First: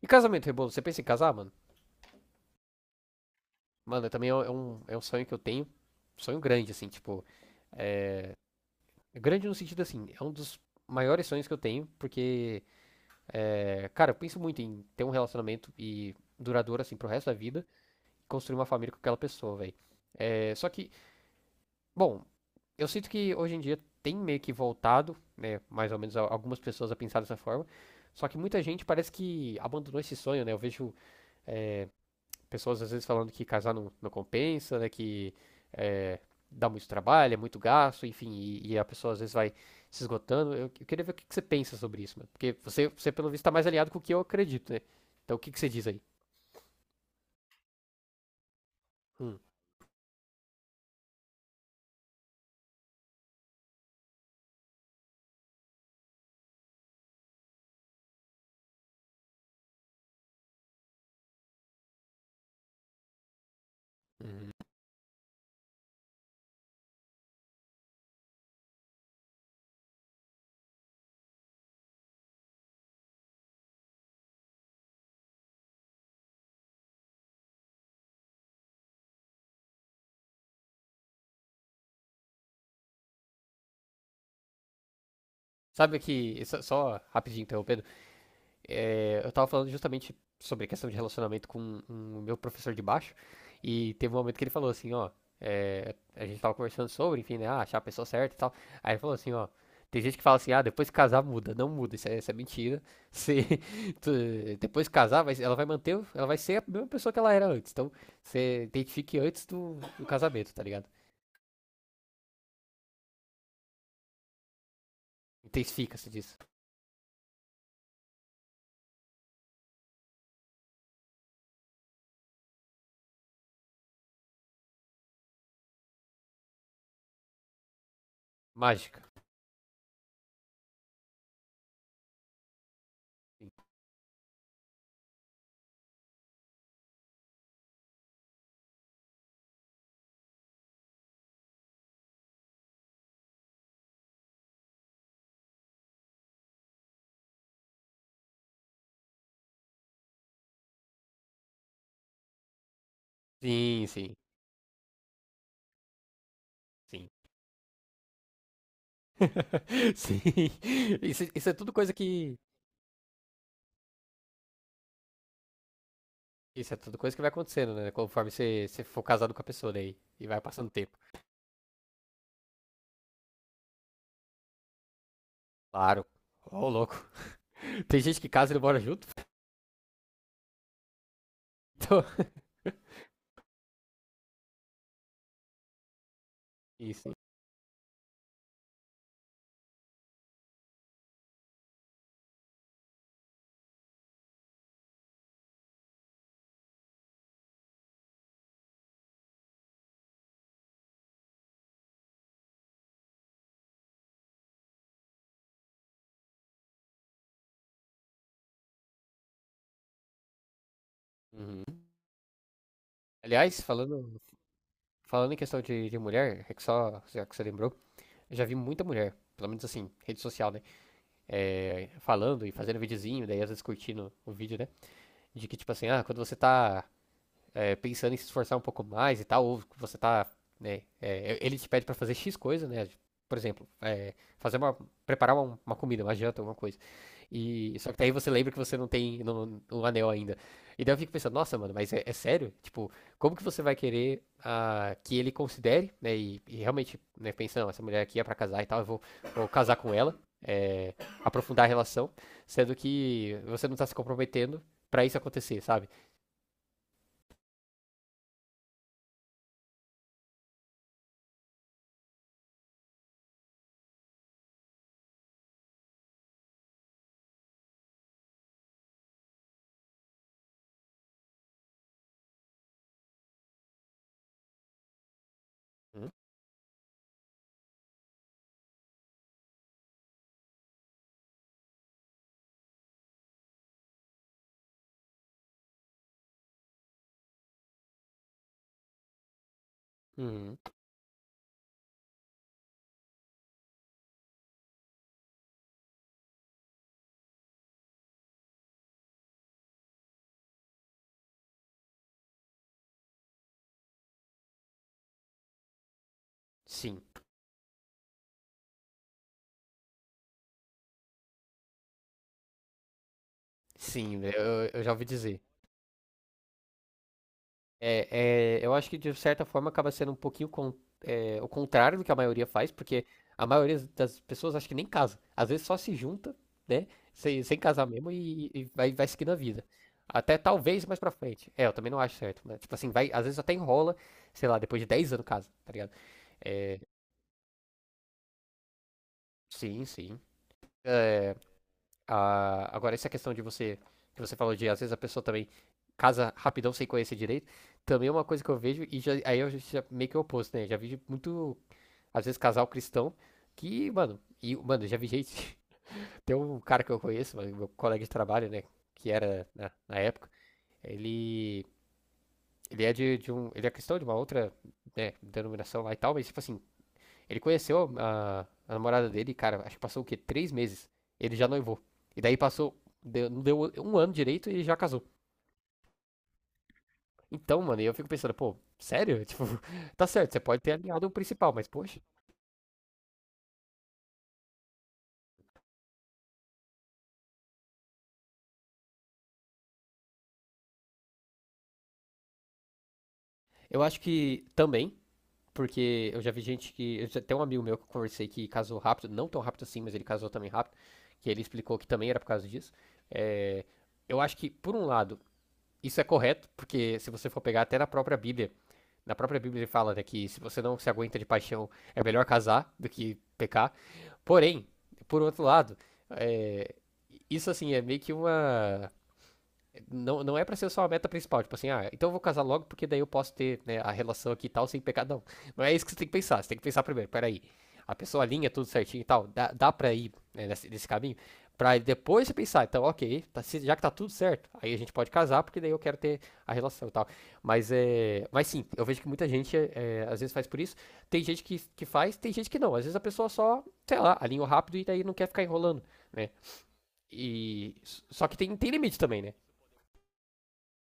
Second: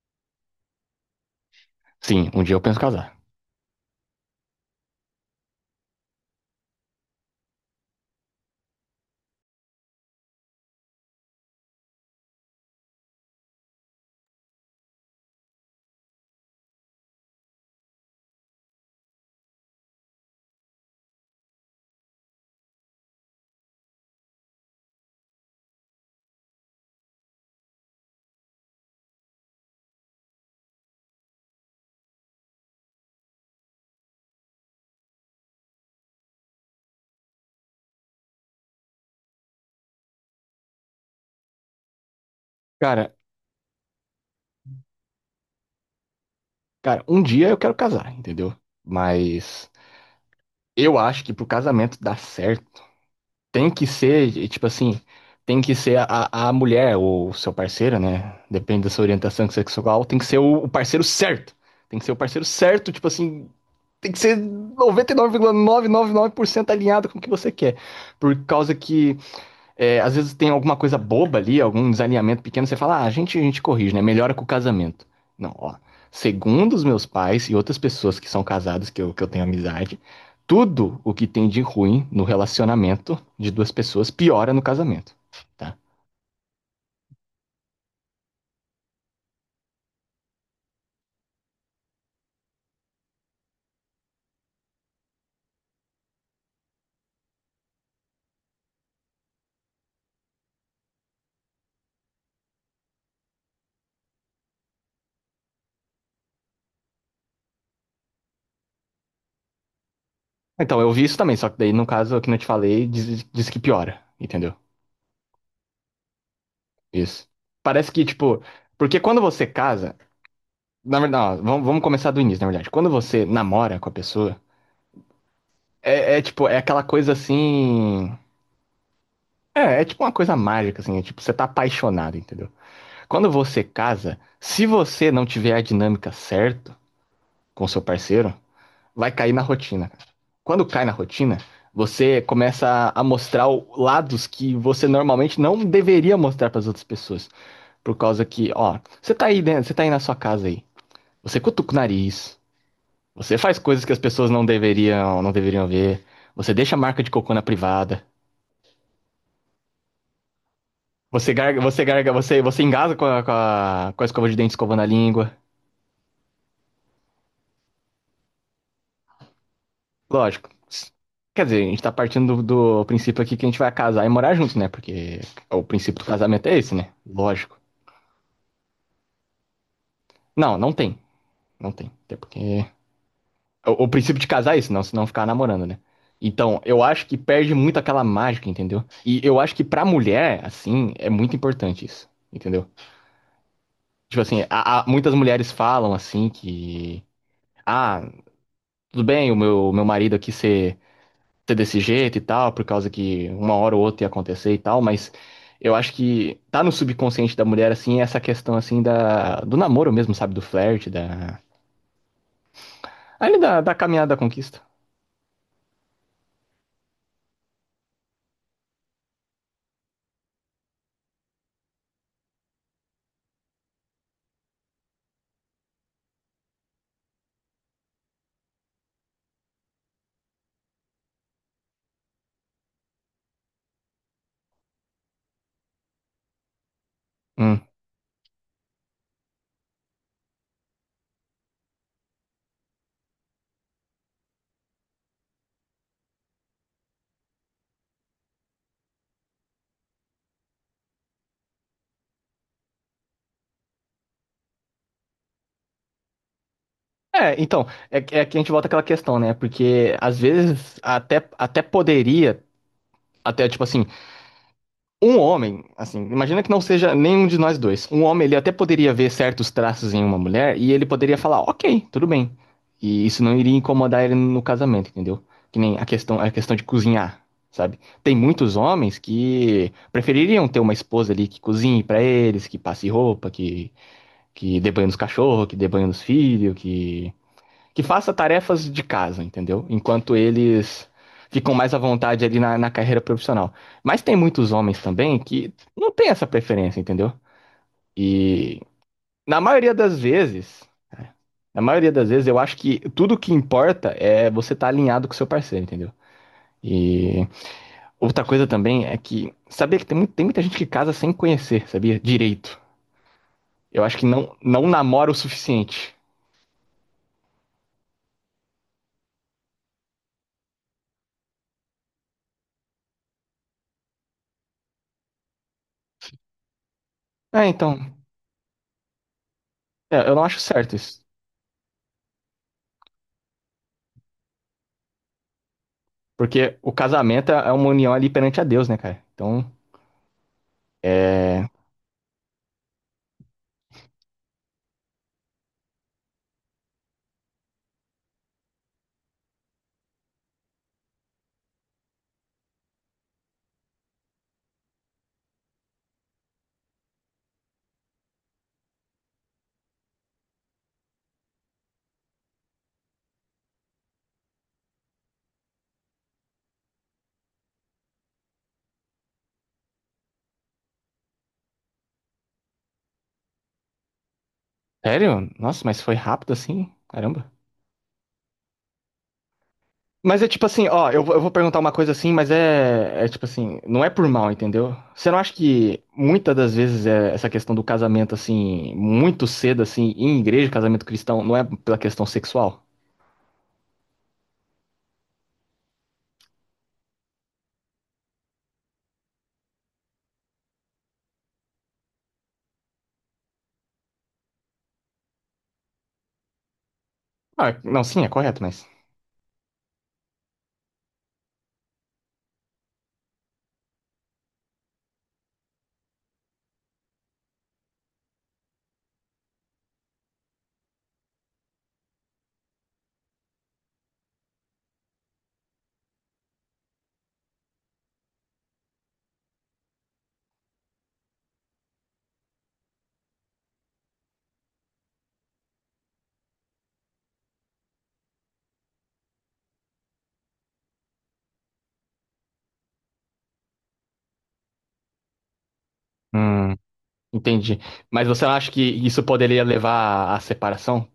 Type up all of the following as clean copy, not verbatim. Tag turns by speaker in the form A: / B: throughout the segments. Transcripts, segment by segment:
A: E casamento, Rebolo, você pensa em casar, mano?
B: Sim, um dia eu penso casar.
A: Mano, também é um sonho que eu tenho. Sonho grande, assim, tipo. Grande no sentido assim, é um dos maiores sonhos que eu tenho, porque, cara, eu penso muito em ter um relacionamento e duradouro, assim, pro resto da vida, construir uma família com aquela pessoa, velho. É, só que, bom, eu sinto que hoje em dia tem meio que voltado, né, mais ou menos algumas pessoas a pensar dessa forma. Só que muita gente parece que abandonou esse sonho, né? Eu vejo pessoas às vezes falando que casar não compensa, né? Que é, dá muito trabalho, é muito gasto, enfim, e a pessoa às vezes vai se esgotando. Eu queria ver o que você pensa sobre isso, mano. Porque você
B: Cara,
A: pelo visto, tá mais alinhado com o que eu acredito, né? Então o que você diz aí?
B: cara, um dia eu quero casar, entendeu?
A: Hum,
B: Mas eu acho que pro casamento dar certo, tem que ser, e, tipo assim, tem que ser a mulher ou o seu parceiro, né? Depende da sua orientação sexual, tem que ser o parceiro certo. Tem que ser o parceiro certo, tipo assim, tem que ser
A: hum.
B: 99,999% alinhado com o que você quer. Por causa que é, às vezes tem alguma coisa boba ali, algum desalinhamento pequeno, você fala, ah, a gente corrige, né? Melhora com o casamento. Não, ó. Segundo os meus pais e outras pessoas que são casadas, que eu tenho amizade, tudo o que tem de ruim no relacionamento de duas pessoas piora no casamento, tá?
A: Sabe que. Só rapidinho interrompendo. Eu tava falando justamente sobre a questão de relacionamento com o meu professor de baixo, e teve um momento que ele falou assim, ó, a gente tava conversando sobre, enfim, né, ah, achar a pessoa certa e tal, aí ele falou assim, ó, tem gente que fala assim, ah, depois que casar muda, não muda, isso é mentira, se, depois que casar, ela vai manter, ela vai ser a mesma pessoa que ela era antes, então você identifique antes do casamento, tá
B: Então,
A: ligado?
B: eu vi isso também, só que daí, no caso que não te falei, diz que piora, entendeu?
A: Intensifica-se disso.
B: Isso. Parece que, tipo, porque quando você casa, na verdade, não, vamos começar do início, na verdade. Quando você namora com a pessoa, é, é tipo, é aquela coisa assim.
A: Mágica.
B: É, é tipo uma coisa mágica, assim, é tipo, você tá apaixonado, entendeu? Quando você casa, se você não tiver a dinâmica certa com seu parceiro, vai cair na rotina, cara. Quando cai na rotina, você começa a mostrar lados que você normalmente não deveria mostrar pras outras pessoas. Por causa que, ó, você tá aí dentro, você tá aí na sua casa aí. Você cutuca o nariz, você faz coisas
A: Sim,
B: que as
A: sim, sim.
B: pessoas não deveriam ver. Você deixa a marca
A: Sim.
B: de cocô na privada.
A: Sim. Isso,
B: Você
A: isso é
B: garga,
A: tudo
B: você
A: coisa
B: garga,
A: que
B: você, você engasa com a, com a, com a escova de dente escovando a língua.
A: Isso é tudo coisa que vai acontecendo, né? Conforme você for casado com a pessoa daí. E vai
B: Lógico.
A: passando tempo.
B: Quer dizer, a gente tá partindo do princípio aqui que a gente vai casar e morar junto, né? Porque o princípio do
A: Claro.
B: casamento é
A: Ô,
B: esse, né?
A: louco.
B: Lógico.
A: Tem gente que casa e não mora junto.
B: Não, não tem. Não tem.
A: Então,
B: Até porque. O princípio de casar é isso, não, senão ficar namorando, né? Então, eu acho
A: isso.
B: que perde muito aquela mágica, entendeu? E eu acho que pra mulher, assim, é muito importante isso, entendeu? Tipo assim, muitas mulheres falam assim que. Ah, tudo bem, o meu marido aqui ser desse jeito e tal, por causa que uma hora ou outra ia acontecer e tal, mas eu acho que tá no subconsciente da mulher, assim, essa questão, assim, da, do namoro mesmo, sabe? Do flerte, da.
A: Uhum.
B: Ali da,
A: Aliás,
B: da caminhada da
A: falando,
B: conquista.
A: falando em questão de mulher, é que só já que você lembrou, eu já vi muita mulher, pelo menos assim, rede social, né? É, falando e fazendo videozinho, daí às vezes curtindo o vídeo, né? De que, tipo assim, ah, quando você tá pensando em se esforçar um pouco mais e tal, ou você tá, né, ele te pede para fazer X coisa, né, por exemplo, preparar uma comida, uma janta, alguma coisa.
B: Hum.
A: E só que daí você lembra que você não tem no, um anel ainda. E daí eu fico pensando, nossa, mano, mas é sério? Tipo, como que você vai querer ah, que ele considere, né? E realmente, né, pensando, essa mulher aqui é pra casar e tal, eu vou casar com ela, aprofundar a relação, sendo que você não tá se comprometendo pra isso acontecer, sabe?
B: É, então, é, é que a gente volta àquela questão, né? Porque às vezes até poderia, até tipo assim, um homem, assim, imagina que não seja nenhum de nós dois. Um homem, ele até poderia ver certos traços em uma mulher e ele poderia falar, ok, tudo bem. E isso não iria incomodar ele no casamento, entendeu? Que nem a questão, a questão de cozinhar, sabe? Tem muitos homens que prefeririam ter uma esposa ali que cozinhe pra eles, que passe roupa, que dê banho nos cachorros, que dê banho nos filhos, que faça tarefas de casa, entendeu? Enquanto
A: Hum,
B: eles ficam mais à vontade ali na carreira profissional. Mas tem muitos homens também que não tem essa preferência, entendeu? E na maioria das vezes, na maioria das vezes, eu acho que tudo que importa é você estar alinhado com o seu parceiro, entendeu?
A: Sim,
B: E outra coisa também é que, sabia que tem, tem muita gente que casa sem conhecer, sabia? Direito. Eu acho que
A: sim, né,
B: não,
A: eu,
B: não
A: eu já ouvi
B: namora o
A: dizer.
B: suficiente.
A: Eu acho que de certa forma acaba sendo um pouquinho o contrário do que a maioria faz, porque a maioria das pessoas acho que nem casa. Às vezes só se junta, né? Sem,
B: É,
A: sem
B: então,
A: casar mesmo e vai seguindo a vida.
B: é, eu não
A: Até
B: acho certo
A: talvez mais
B: isso.
A: pra frente. É, eu também não acho certo, né? Tipo assim, vai, às vezes até enrola, sei lá, depois de 10 anos casa, tá ligado?
B: Porque o
A: É,
B: casamento é uma união ali perante a Deus, né, cara? Então,
A: sim, sim. É,
B: é.
A: ah, agora, essa questão de você, que você falou de, às vezes a pessoa também casa rapidão sem conhecer direito, também é uma coisa que eu vejo, aí eu já meio que é o oposto, né? Já vi muito, às vezes, casal cristão que, mano, e, mano, já vi gente. Tem um cara que eu conheço, mano, meu colega de trabalho, né? Que era na época, ele. Ele é de um. Ele é cristão de uma outra, né, denominação lá e tal, mas tipo assim, ele conheceu a namorada dele, cara, acho que passou o quê? 3 meses. Ele já noivou. E daí passou. Deu, não deu um ano direito e já casou.
B: Sério? Nossa, mas foi rápido assim? Caramba.
A: Então, mano, eu fico pensando, pô, sério? Tipo, tá
B: Mas
A: certo,
B: é
A: você
B: tipo
A: pode ter
B: assim, ó,
A: alinhado
B: eu,
A: o
B: eu vou
A: principal,
B: perguntar
A: mas
B: uma coisa
A: poxa.
B: assim, mas é, é tipo assim, não é por mal, entendeu? Você não acha que muitas das vezes é essa questão do casamento, assim, muito cedo, assim, em igreja, casamento cristão, não é pela questão sexual?
A: Eu acho que também, porque eu já vi gente que. Tem um amigo meu que eu conversei que casou rápido, não tão rápido assim, mas ele casou também rápido, que ele explicou que também era por causa disso. É, eu acho que, por um lado, isso é correto, porque se você for pegar
B: Ah,
A: até
B: não, sim, é correto, mas.
A: Na própria Bíblia ele fala né, que se você não se aguenta de paixão, é melhor casar do que pecar. Porém, por outro lado, é, isso assim é meio que uma não, não é pra ser só a meta principal, tipo assim, ah, então eu vou casar logo porque daí eu posso ter né, a relação aqui e tal sem pecar. Não, não é isso que você tem que pensar, você tem que pensar primeiro, peraí, a pessoa alinha tudo certinho e tal, dá pra ir né, nesse caminho, pra depois você pensar, então, ok, tá, já que tá tudo certo, aí a gente pode casar porque daí eu quero ter a relação e tal. Mas sim, eu vejo que muita gente às vezes faz por isso, tem gente que faz, tem gente que não, às vezes a pessoa só, sei lá, alinha rápido e daí não quer ficar enrolando, né?
B: Hum, entendi.
A: E,
B: Mas
A: só
B: você
A: que
B: não
A: tem,
B: acha que
A: tem limite
B: isso
A: também, né?
B: poderia levar à separação?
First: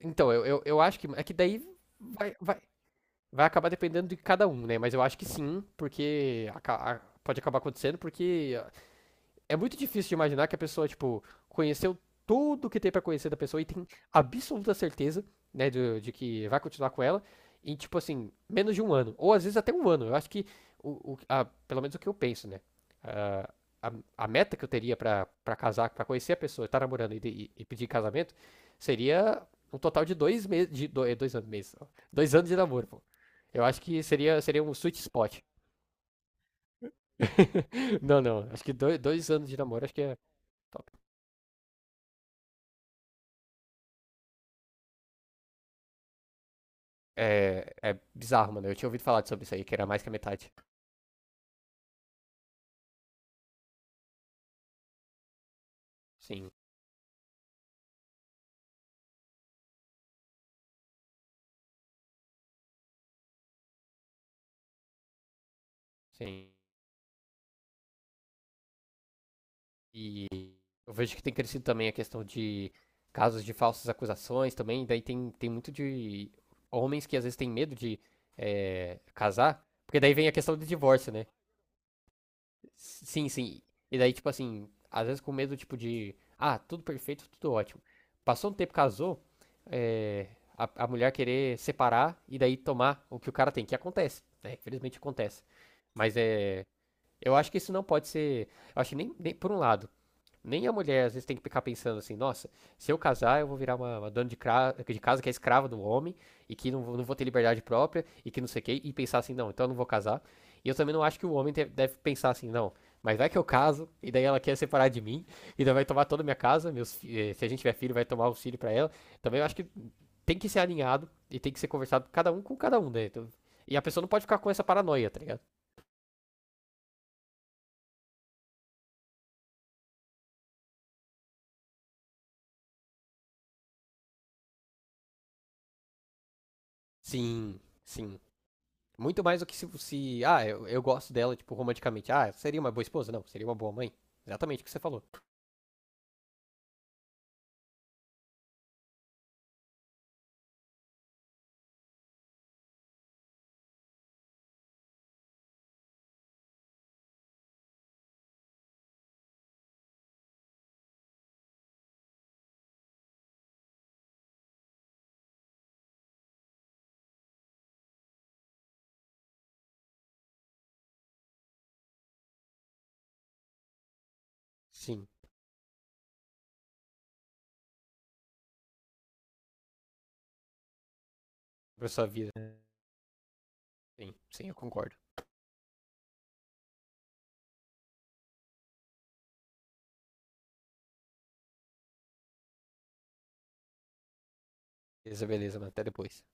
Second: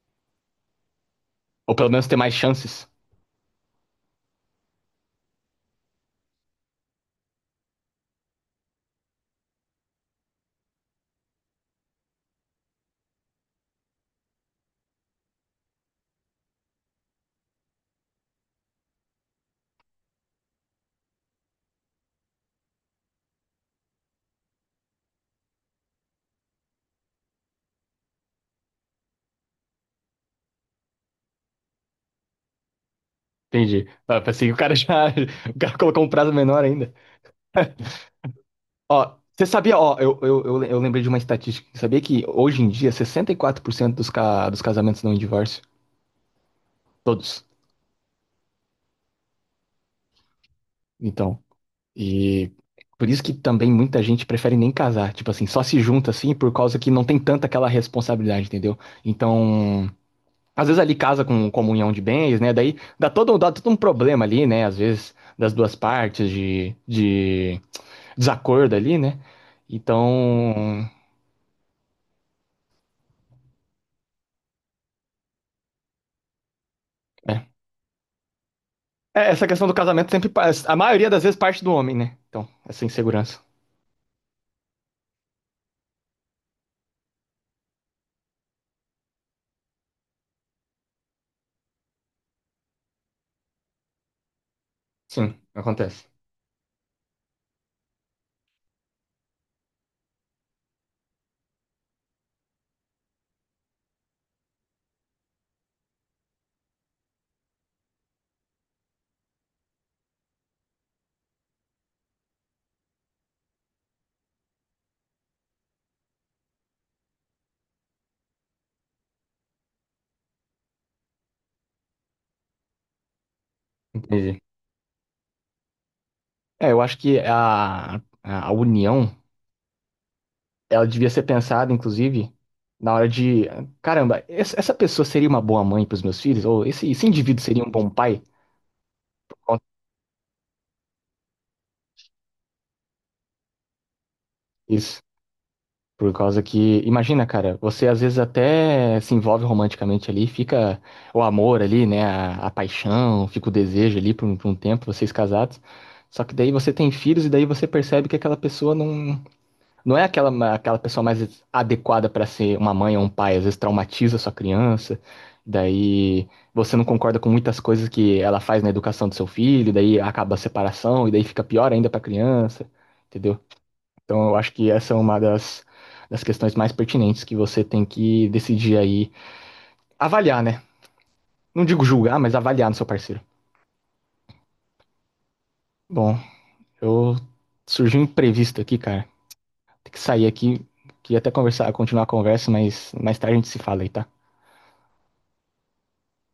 A: Então, eu acho que. É que daí
B: Ou pelo menos ter mais
A: vai, vai,
B: chances?
A: vai acabar dependendo de cada um, né? Mas eu acho que sim, porque pode acabar acontecendo, porque é muito difícil de imaginar que a pessoa, tipo, conheceu tudo que tem pra conhecer da pessoa e tem absoluta certeza, né, de que vai continuar com ela em, tipo assim, menos de um ano. Ou às vezes até um ano. Eu acho que, pelo menos o que eu penso, né? Ah, a meta que eu teria pra casar, pra conhecer a pessoa, estar namorando e pedir casamento, seria um total de 2 meses, 2 anos, meses, ó. 2 anos de namoro, pô. Eu acho
B: Entendi.
A: que
B: Ah,
A: seria,
B: pensei que o
A: seria um
B: cara
A: sweet
B: já.
A: spot.
B: O cara colocou um prazo menor ainda.
A: Não, não. Acho que dois,
B: Ó,
A: dois
B: você
A: anos de
B: sabia,
A: namoro, acho
B: ó,
A: que é.
B: eu lembrei de uma estatística. Sabia que hoje em dia 64% dos, dos casamentos não em divórcio? Todos.
A: É bizarro, mano. Eu tinha ouvido falar sobre isso aí, que era mais que a metade.
B: Então. E por isso que também muita gente prefere nem casar. Tipo assim, só se junta assim
A: Sim,
B: por causa que não tem tanta aquela responsabilidade, entendeu? Então. Às vezes ali casa com comunhão de bens, né? Daí dá todo um problema ali, né? Às vezes das duas partes
A: sim.
B: de desacordo ali, né?
A: E
B: Então,
A: eu vejo que tem crescido também a questão de casos de falsas acusações também. Daí tem muito de homens que às vezes têm
B: é.
A: medo de
B: É, essa
A: casar,
B: questão do
A: porque
B: casamento
A: daí vem
B: sempre,
A: a questão do
B: a maioria
A: divórcio,
B: das
A: né?
B: vezes parte do homem, né? Então, essa
A: Sim,
B: insegurança.
A: sim. E daí, tipo assim, às vezes com medo, tipo, de. Ah, tudo perfeito, tudo ótimo. Passou um tempo, casou, é, a mulher querer separar e daí tomar o que o cara tem, que acontece, né? Infelizmente
B: Sim,
A: acontece.
B: acontece.
A: Mas é. Eu acho que isso não pode ser. Eu acho que nem, nem por um lado. Nem a mulher às vezes tem que ficar pensando assim, nossa, se eu casar eu vou virar uma dona de casa que é escrava do homem e que não, não vou ter liberdade própria e que não sei o quê, e pensar assim, não, então eu não vou casar. E eu também não acho que o homem deve pensar assim, não, mas vai que eu caso e daí ela quer separar de mim e daí vai tomar toda a minha casa, se a gente tiver filho vai tomar auxílio pra ela. Também eu acho que tem que ser alinhado e tem que ser conversado cada um com cada um, né? Então, e a pessoa não pode ficar
B: Entendi.
A: com essa paranoia, tá ligado?
B: É, eu acho que a união, ela devia ser pensada, inclusive, na hora de, caramba, essa pessoa seria uma boa mãe para os meus filhos? Ou esse indivíduo
A: Sim,
B: seria um bom
A: sim.
B: pai?
A: Muito mais do que se ah, eu gosto dela, tipo, romanticamente. Ah, seria uma boa esposa? Não, seria uma boa mãe. Exatamente o que você
B: Isso.
A: falou.
B: Por causa que, imagina, cara, você às vezes até se envolve romanticamente ali, fica o amor ali, né, a paixão, fica o desejo ali por um tempo, vocês casados. Só que daí você tem filhos e daí você percebe que aquela pessoa não, não é aquela, aquela pessoa mais adequada para ser uma mãe ou um pai, às vezes traumatiza a sua criança. Daí você não concorda com muitas coisas que ela faz na educação do seu filho, daí acaba a separação e daí fica pior ainda para a criança, entendeu? Então, eu acho que essa é
A: Sim,
B: uma das, das questões mais pertinentes que você tem que decidir aí. Avaliar, né? Não digo
A: pra sua
B: julgar,
A: vida.
B: mas avaliar no seu parceiro.
A: Sim, sim, eu concordo.
B: Bom, eu surgiu um imprevisto aqui, cara. Tem que sair aqui. Queria até conversar, continuar a conversa, mas mais tarde a gente se fala aí, tá?
A: Beleza, beleza, mas até depois.